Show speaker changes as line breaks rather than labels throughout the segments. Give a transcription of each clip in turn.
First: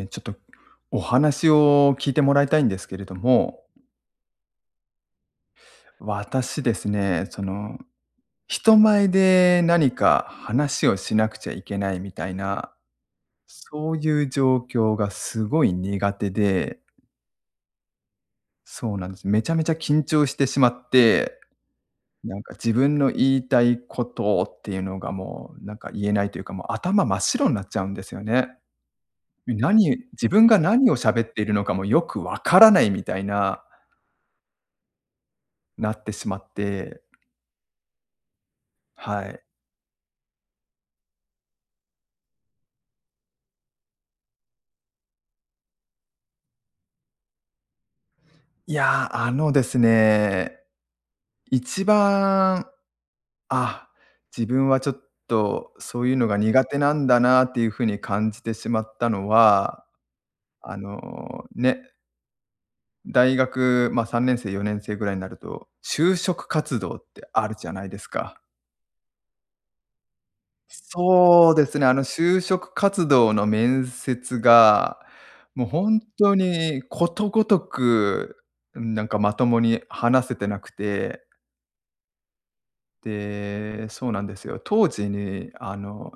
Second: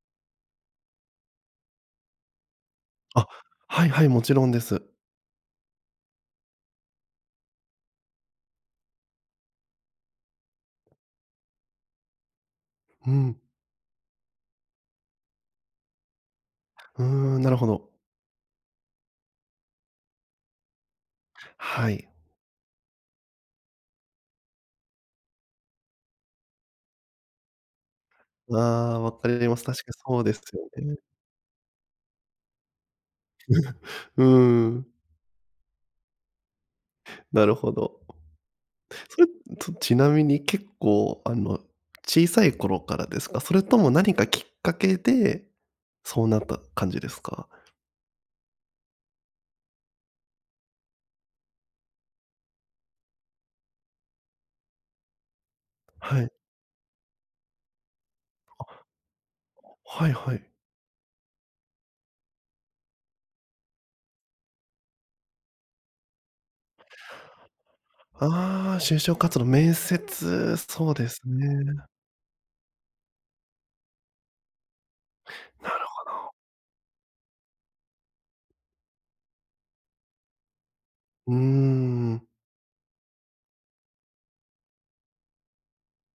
え、ちょっとお話を聞いてもらいたいんですけれど
あ、
も。
はいはい、もちろんです。
私ですね、その、人前で何か話をしなくちゃいけないみたいな、
うん。
そういう状況がすごい苦手で。
うーん、なるほど。
そうなんです。めちゃめちゃ緊張してしまって、
はい。
なんか自分の言いたいことっていうのが、もうなんか言えないというか、もう頭真っ白なっちゃうんですよね。
わ、分かります。確
何
か
言う
そう
自
です
分が
よ
何を
ね。
喋っているのかもよく分からないみたいな
うーん。
なってしまって。
なるほど。それ
は
っ
い。
とちなみに結構あの、小さい頃からですか？それとも何かきっかけでそうなった感じですか？
いや、あのですね、一番、あ、自分はちょっとそういう
は
の
い。
が苦手なんだなっていう風に感じて
あ。
しまったのは、
はい、はい。
あの、ね。大学、ま、3年生4年生ぐらいんなると、就職活動ってあるじゃないですか。
ああ、就職活動。面接、そうです
そうです
ね。
ね。あの、就職活動の面接が、もう、
なる
ほん
ほど。
とに、ことごとく、うん、なんかまともに話せてなくて。
うーん。
で、そうなんですよ。当時に、あの、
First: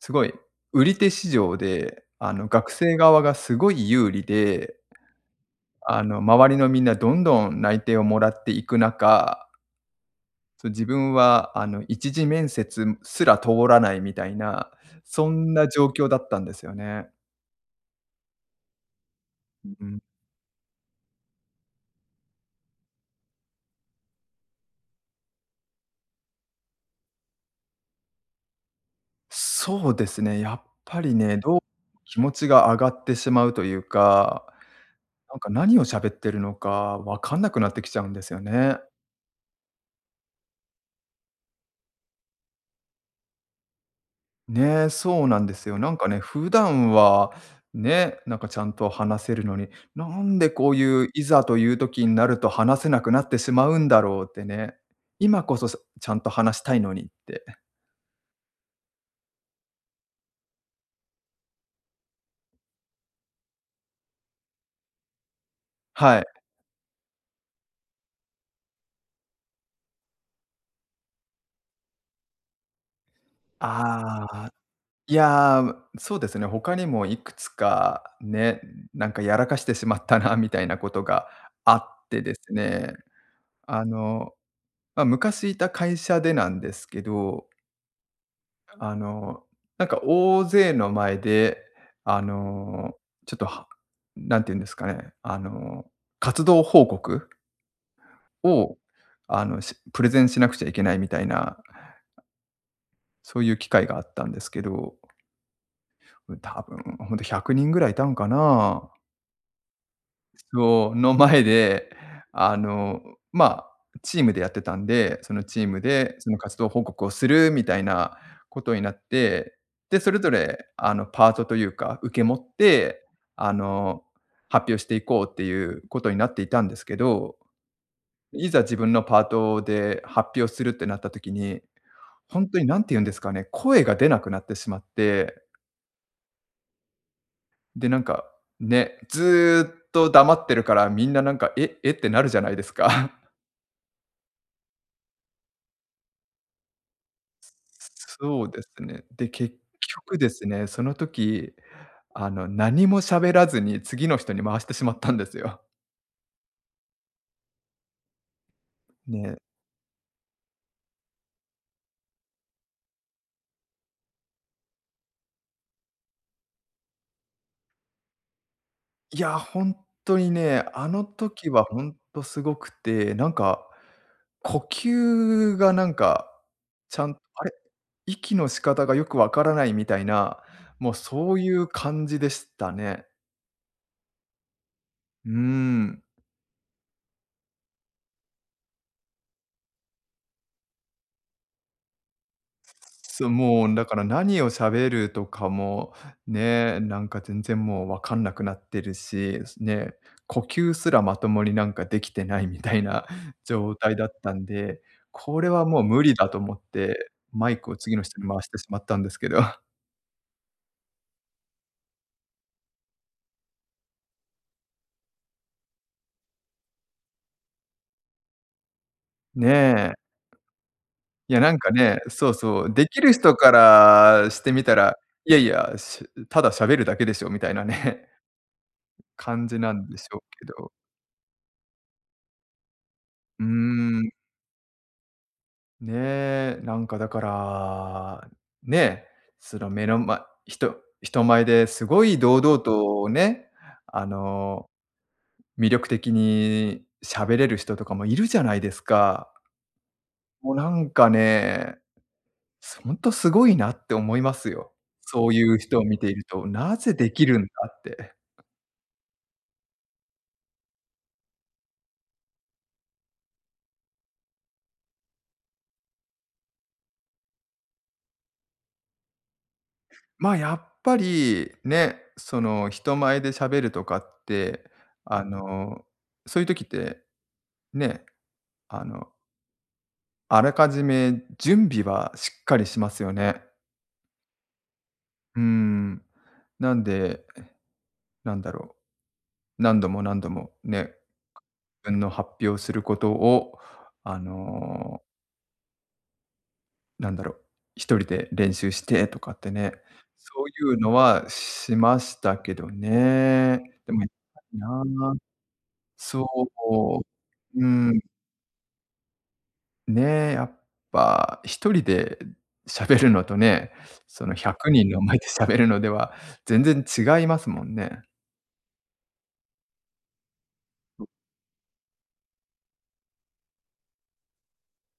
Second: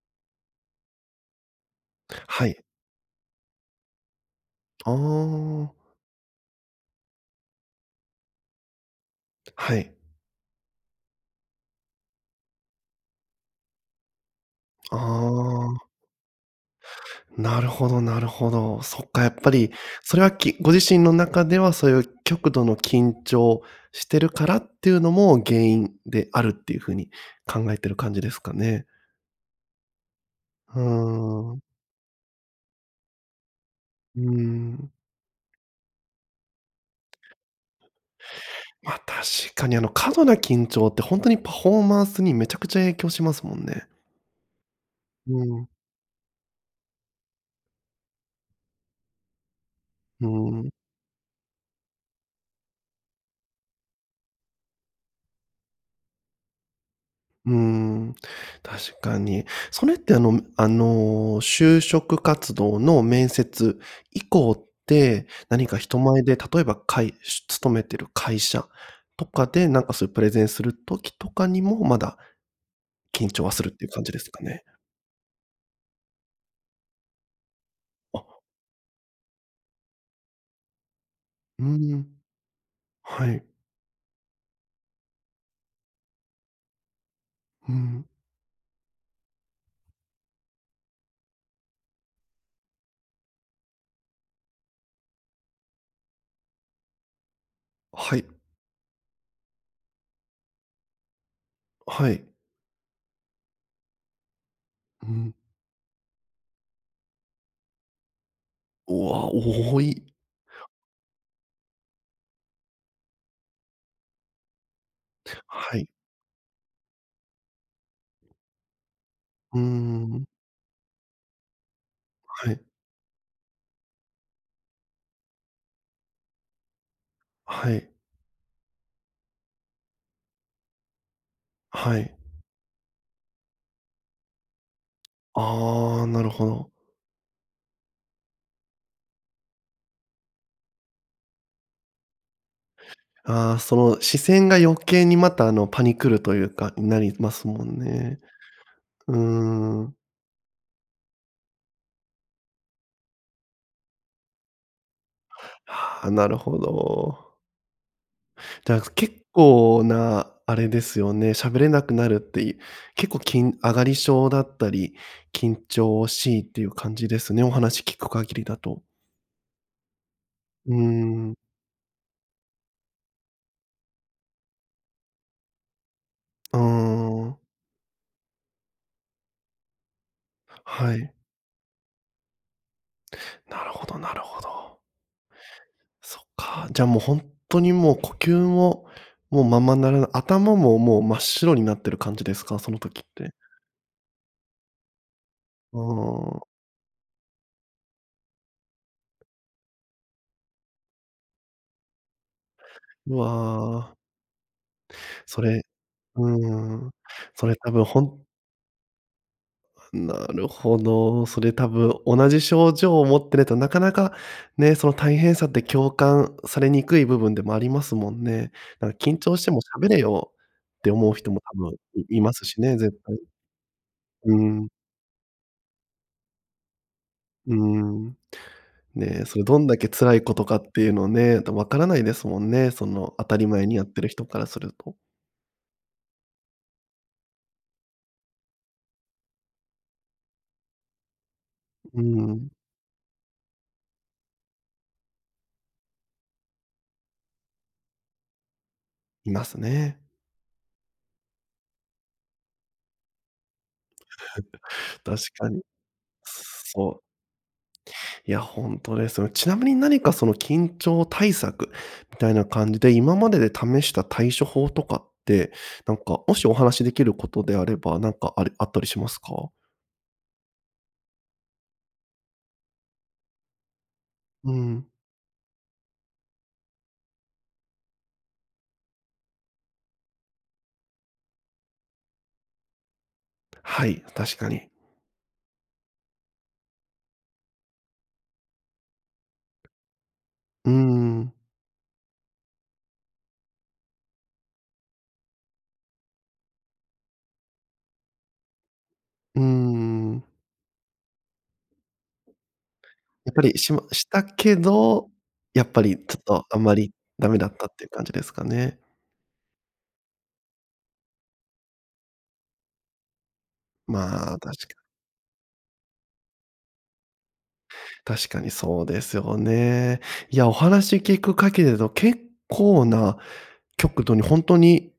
すごい売り手市場で、あ
は
の、
い。
学生側がすごい有利で
ああ。
あの、周りのみんなどんどん内定をもらっていく中
はい。
そう、自分は、あの一次面接すら通らないみたいな、
あ
そんな
あ。
状況だったんですよね。
なるほどなるほど。そっか、やっぱ
う
り
ん。
それはきご自身の中ではそういう極度の緊張してるからっていうのも原因であるっていう風に考えてる感じですかね。
そうですね、やっ
ふー
ぱりね、ど、
ん。
気持ちが上がってしまうという
う
か、
ーん。
なんか何を喋ってるのかわかんなくなってきちゃうんですよね。
ま、確かに、あの、過度な緊張ってほんとにパフォーマンスにめちゃくちゃ影響しますもんね。
ね、そうな
う
んで
ん。
すよ。なんかね、普段は、ね、なんかちゃんと話せるのに、な
う
んでこ
ん。
ういういざという時んなると、話せなくなってしまうんだろうってね。今こそさちゃんと話したいのにって。
うん、確かに。それって、あのあの、就職活動の面接以降って、何か人
は
前
い。
で例えば会し勤めてる会社とかでなんかそういうプレゼンする時とかにも、まだ緊張はするっていう感じですか
あ、
ね。
いや、ま、そうですね、他にもいくつか
あ。
ね、んなんかやらかしてしまったな、みたいなことが
う
あっ
ん。
てですね、
はい。
あの、ま、昔いた会社でなんですけど。
うん。
あの、なんか大勢の前で、あの、ちょっとは何て言うんですかね、あの、活動報告
はい。
を、あの、しプレゼンしなくちゃいけないみたいな。
はい。
そういう機会があったんですけど
うん。
う多分ほんと100人ぐらいいたんかな
うわ、多い。
そう。の前で、あの、ま、チームでやってたんで、そのチー
は
ム
い。
でその活動報告をするみたいなことになって。
う
で、それ
ん。
ぞれ、あの、パートというか、受け持っ
はい。
て、あの、発表していこうっていうことになっていたんですけど。
はい。
いざ自分のパートで発表するってなった時に、
はい。
ほんとに何て言うんですかね、声が出なくなってしまって
あ、なるほど。
で、なんか、ね、ずっと黙ってるから、みんななんか「え？え？」ってなるじゃないですか。
ああ、そう、視線が余計にまたあのパニくるというか、ん、なりますもんね。
そうですね。
うー
で、結
ん。
局ですね、その時、あの何も喋らずに次の人に回してしまったんですよ。
はあ、なるほど。だ、結
ね。
構なあれですよね。喋れなくなるっていう、結構、緊あがり症だったり、緊張しいっていう感じですね、お話聞く限りだと。
いや、ほんとにね、
うー
あの
ん。
時はほんとすごくて、なんか呼吸がなんか、
あ
ちゃんあ
あ。
れ、息の仕方がよく分からないみたいな、もう
はい。
そういう感じでしたね。
なるほどなるほど。
うーん。
そっか。じゃもうほんっとにもう呼吸も、もうままならな頭ももう真っ白になってる感じですか？その時っ
そう、
て。
もうだから何を喋るとか
あ
も、
あ。
ね、なんか全然もう分かんなくなってるし、ね、呼吸すらまともになんかできてないみたいな
う
状態
わ。
だったんで、こ
そ
れ
れ
はもう無理だ
う
と思っ
ーん、
て、
そ
マ
れ
イ
多
クを
分
次
ほ
の人
ん
に回してしまったんですけど。
なるほど。それ多分同じ症状を持ってるとなかなかね、その大変さって共感されにくい部分でもありますもんね。だか「緊張しても喋
ね。
れよ」って思う人
いや、
も
なん
多
か
分
ね、
いい
そう
ますし
そう。
ね、
で
絶
きる
対。
人から
う
し
ー
てみ
ん。
たら「いやいや、しただ喋るだけでしょ」みたい
うー
なね
ん。ね、それ
感
ど
じ
ん
な
だ
ん
け
でし
辛
ょう
いこと
け
かっ
ど。
ていうのをね、だ、分からないですもんね、その当た
うー
り前にやってる
ん。
人からすると。
ね、なんかだから、ね、その目の前人人前です
うー
ごい堂
ん。
々とね、あの、魅力的に喋れる人とかもいるじゃないですか。
いますね。
もうなんかね、すほんと、すごいなって思いますよ。
確
そうい
か
う
に。
人を見ていると、な
そ
ぜ
う。
できるんだって。
いや、ほんとですよね。ちなみに何かその緊張対策みたいな感じで、今までで試した対処法とかって、なんかもしお話しできることであれば、なんかありあったりしますか？
ま、やっぱりね、その人前で喋るとかっ
うー
て、
ん。
あの、そういう時って、ね、あのあらかじめ準備はしっかりしますよね。
はい、確かに。
うーん。なんで、なんだろう、何度も何度も、
うー
ね、
ん。
自分の発表することを、あのなんだろう、1人で練習してとかっ
うー
てね。
ん。
そういうのはしましたけど
やっぱりし
ね。
ま
でもや
し
っ
た
ぱ
け
り
ど、
な。
やっぱりちょ
そ
っ
う、
とあんまり
おう。
ダメだっ
う
たっていう
ん。
感じですかね。
ね、やっぱ1人で、しゃべるのとね、その
まあ、
ひゃ
確
く
か。
にんの前でしゃべるのでは全然違いますもんね。
確かにそうですよね。いや、お話聞くかけれど結構な極度にほんとに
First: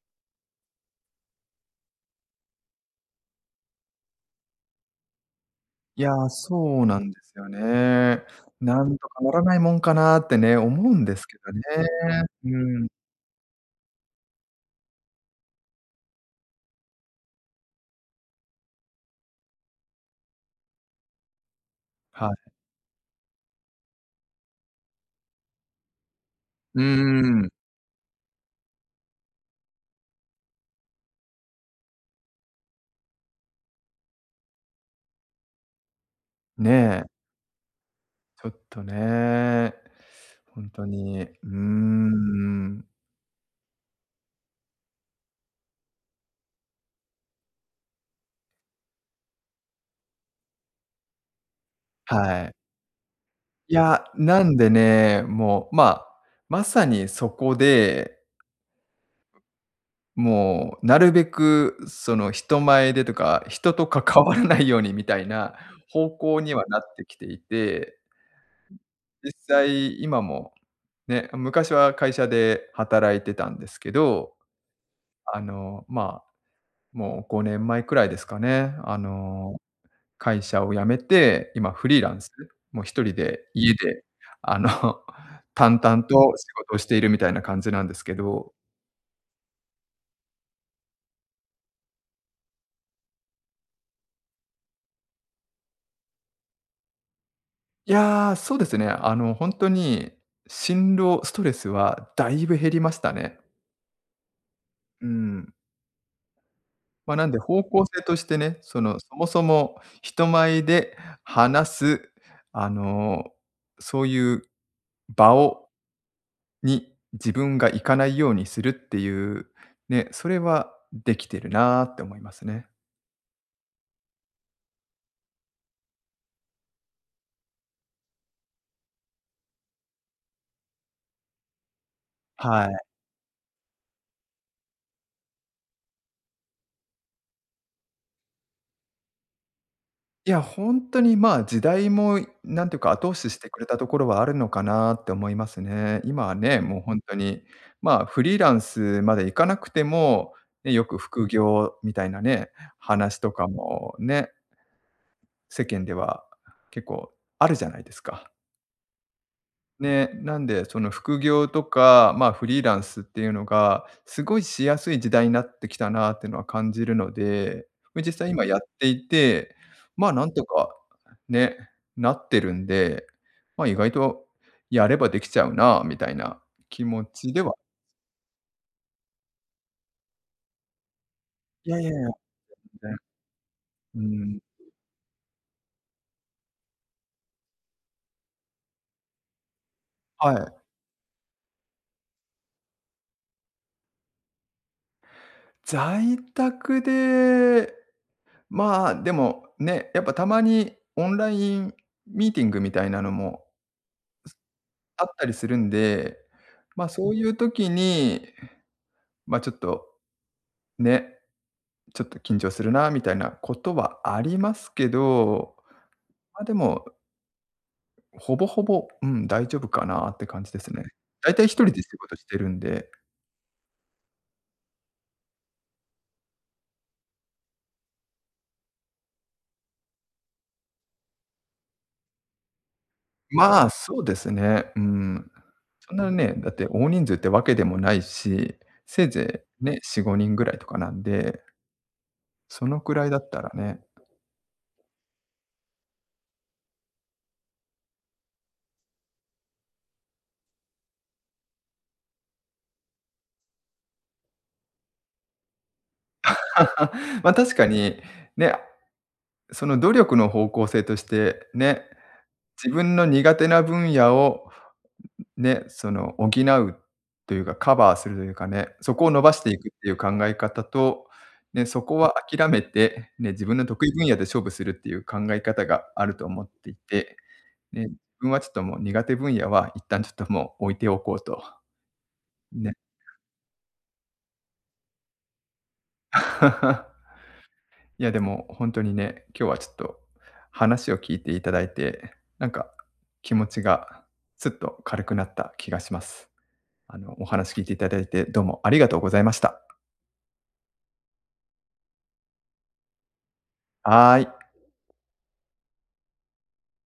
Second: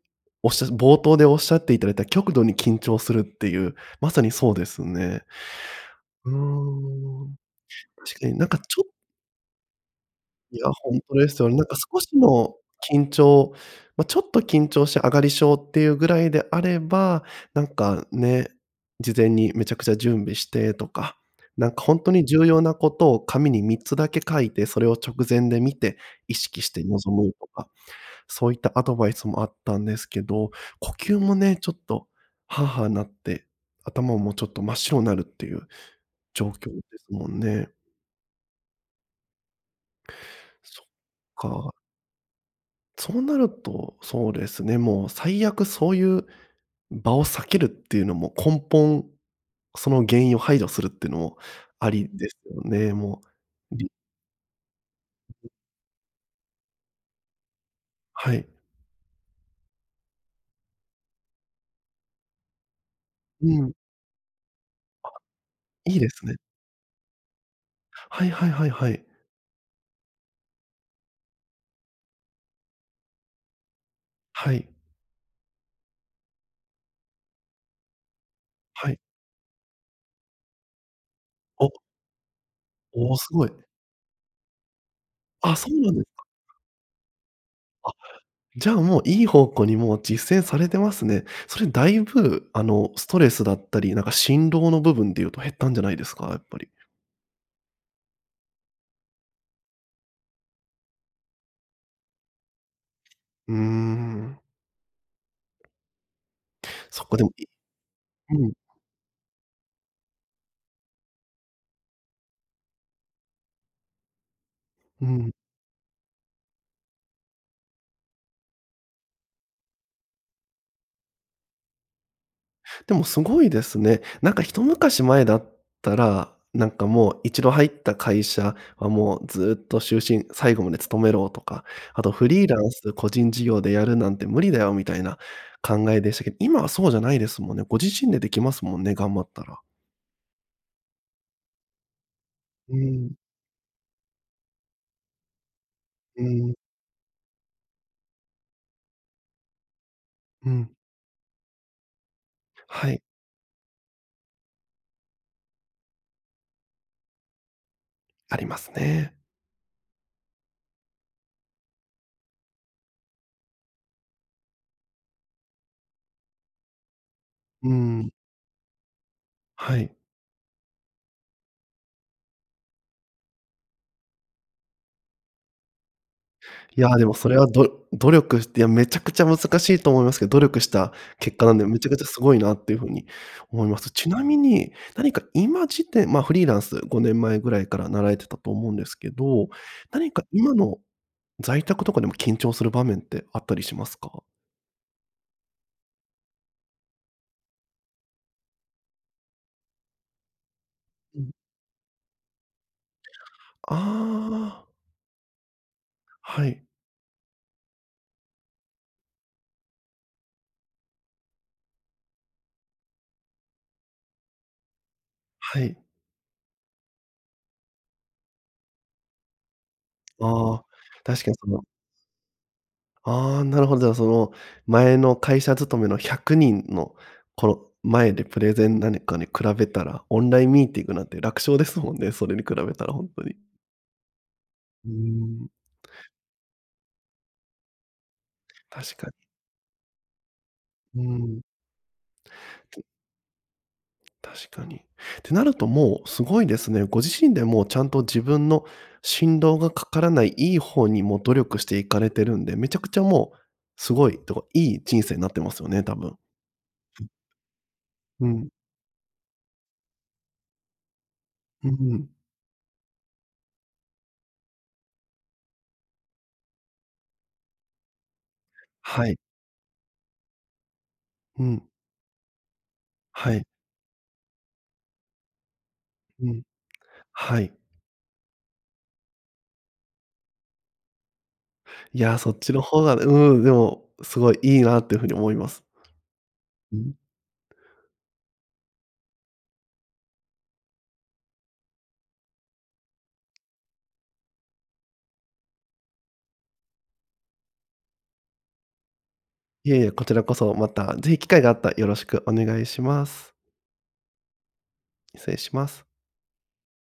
おっしゃ冒頭でおっしゃっていただいた極度に緊張するっていう、まさにそうですね。
いや、
うー
そうなんです
ん。
よ
確
ね。
かになんかち
な
ょっ
んとかならないもんかなってね、
いや、
思
ほ
う
ん
ん
と
です
で
け
すよ
ど
ね。
ね。
なんか少しの
うん。
緊張。ま、ちょっと緊張して上がり症っていうぐらいであれば、なんかね、事前にめちゃくちゃ準備してとか、なんかほんとに
は
重
い。
要なことを紙に3つだけ書いてそれを直前で見て意識し
うー
て臨むと
ん。
か、そういったアドバイスもあったんですけど、呼吸もね、ちょっと、はあはあなって、頭もちょっと真っ白なるっていう状況です
ね。
もんね。
ちょっとね、ほん
そ
と
っ
に、うー
か。
ん。
そうなると、そうですね。もう最悪そういう場を避けるっていうのも根本、その原因を排除するってのもありです
はい。
よね。もう。
い や、なんでね、もうまあ、まさにそこで。
はい。
もうなるべくその、人前でとか、
うん。
人と関わらないようにみ
あ、
たいな
いいで
方
すね。
向にはなってきていて。
はいはいはいはい。
実際今もね、あ、昔は会社で働いてたんですけど。
はい。
あの、ま、もう5年前くらいですかね、
は
あ
い。
の、会社を辞めて、今
お。
フリーランス？もう、ひと
お
り
お、す
で
ごい。
家であの、
あ、そ
淡
うなんで
々と
すか。
仕事しているみたいな感じなん
あ、
ですけど。
じゃ、もういい方向にもう実践されてますね。それだいぶ、あの、ストレスだったり、なんか心労の部分で言うと減ったんじゃないですか、やっぱり。
いや、そうですね。あの、ほんとに心労、ストレスはだいぶ減りましたね。
うーん。
うん。
そ
ま、
こで
なん
も、
で
い
方向性として
うん。
ね、そのそもそも人前で話す、あのそういう
うん。
場をに、自分が行かないようにするっていう、ね、それはできてるなって思いますね。
でもすごいですね。なんかひと昔前だったら、なんかもう1度入った会社はもうずっと終身、最後まで勤めろとか、あとフリーラ
は
ン
い。
ス個人事業でやるなんて無理だよみたいな、考えでしたけど、今はそうじゃないですもんね。ご自身でできますもんね、頑張ったら。
いや本当に、ま、時代もなんて
う
いうか後
ん。
押ししてくれたところはあるのかなって思いますね。
う
今は
ん。
ね、もう本当に、ま、フリーランスまで行かなくても、
うん。
ね、よく副業みたいなね、
はい。
話とかもね。世間では結構あるじゃないですか。
ありますね。
ね、なんでその副業とか、ま、フリーランスっていうのがすごいしやすい時代になってきたなってのは感じるので、
う
ま、
ん。
実際今やっていて、
はい。
ま、なんとかね、なってるんで、ま、意外とやればできちゃうなみたいな
い
気
や、
持
でもそ
ち
れ
で
は、
は
ど努力して、いや、めちゃくちゃ難しいと思いますけど、努力した結果なんで、
い
め
やい
ち
や
ゃ
い
くちゃ
や。
すごいなっていう風
全然。
に思います。ちな
う
み
ん。
に、何か今時点まあフリーランス、5年前ぐらいからなられてたと思うんですけど、何か
は
今
い。
の、在宅とかでも緊張する場面ってあったりしますか？
在宅で、まあ、でもね、やっぱたまにオン
う
ラ
ん。
インミーティングみたいなのも
ああ。
あったりするんで、
はい。
ま、そういう時に、ま、ちょっと、ね、ちょっと緊張するなみたいなことはありますけど、
はい。
まあでもほぼ、ほぼ、うん、大丈夫かなって感じ
あ
で
あ、
すね。
確か
大
に、そ
体ひと
の
りで仕事してるんで。
ああ、なるほど、なる、その、前の会社勤めの100人の、この前でプレゼン何かに比べたら、オンラインミーティングなんて楽勝ですもんね、それに比べたら本当に。
まあ、そうですね。う
うー
ん、
ん。
そんなね、だって大人数ってわけでもないし、
確
せ
か
い
に。
ぜいね、4、5人ぐらいとかな
う
んで。
ん。
そのくらいだったらね。
確かに。てなるともう、すごいですね。ご自身でもちゃんと自分の心労がかからない、いい方にも努力していかれてるんで、めちゃくちゃもうすごいとか、いい人生になってますよね、多分。
ま、確かに、
うん。
ね。その努力の方向性として、
う
ね、
んうん。
自分の苦手な分野をね、その補うというか、カバーするかね、そこ
は
を
い。
伸ばしていくっていう考え方と、
う
ね、
ん。
そこは諦めて、ね、
は
自
い。
分の得意分野で勝負するっていう考え方があると
うん。
思っていて、
はい。
ね、自分はちょっともう苦手分野は一旦ちょっともう置いておこうと。
いや、そっちの
ね。
方がうん、でも、すごいいいなっていうふうに思います。う ん。
いやでも本当にね、今日はちょっと話を聞いていただいて、なんか気持ちがすっと軽くなった気がします。あの、お話聞いていただいてどうもありがとうございました。
いえいえ、こちらこそ。また是非機会があったらよろしくお願いします。
はい。
失礼します。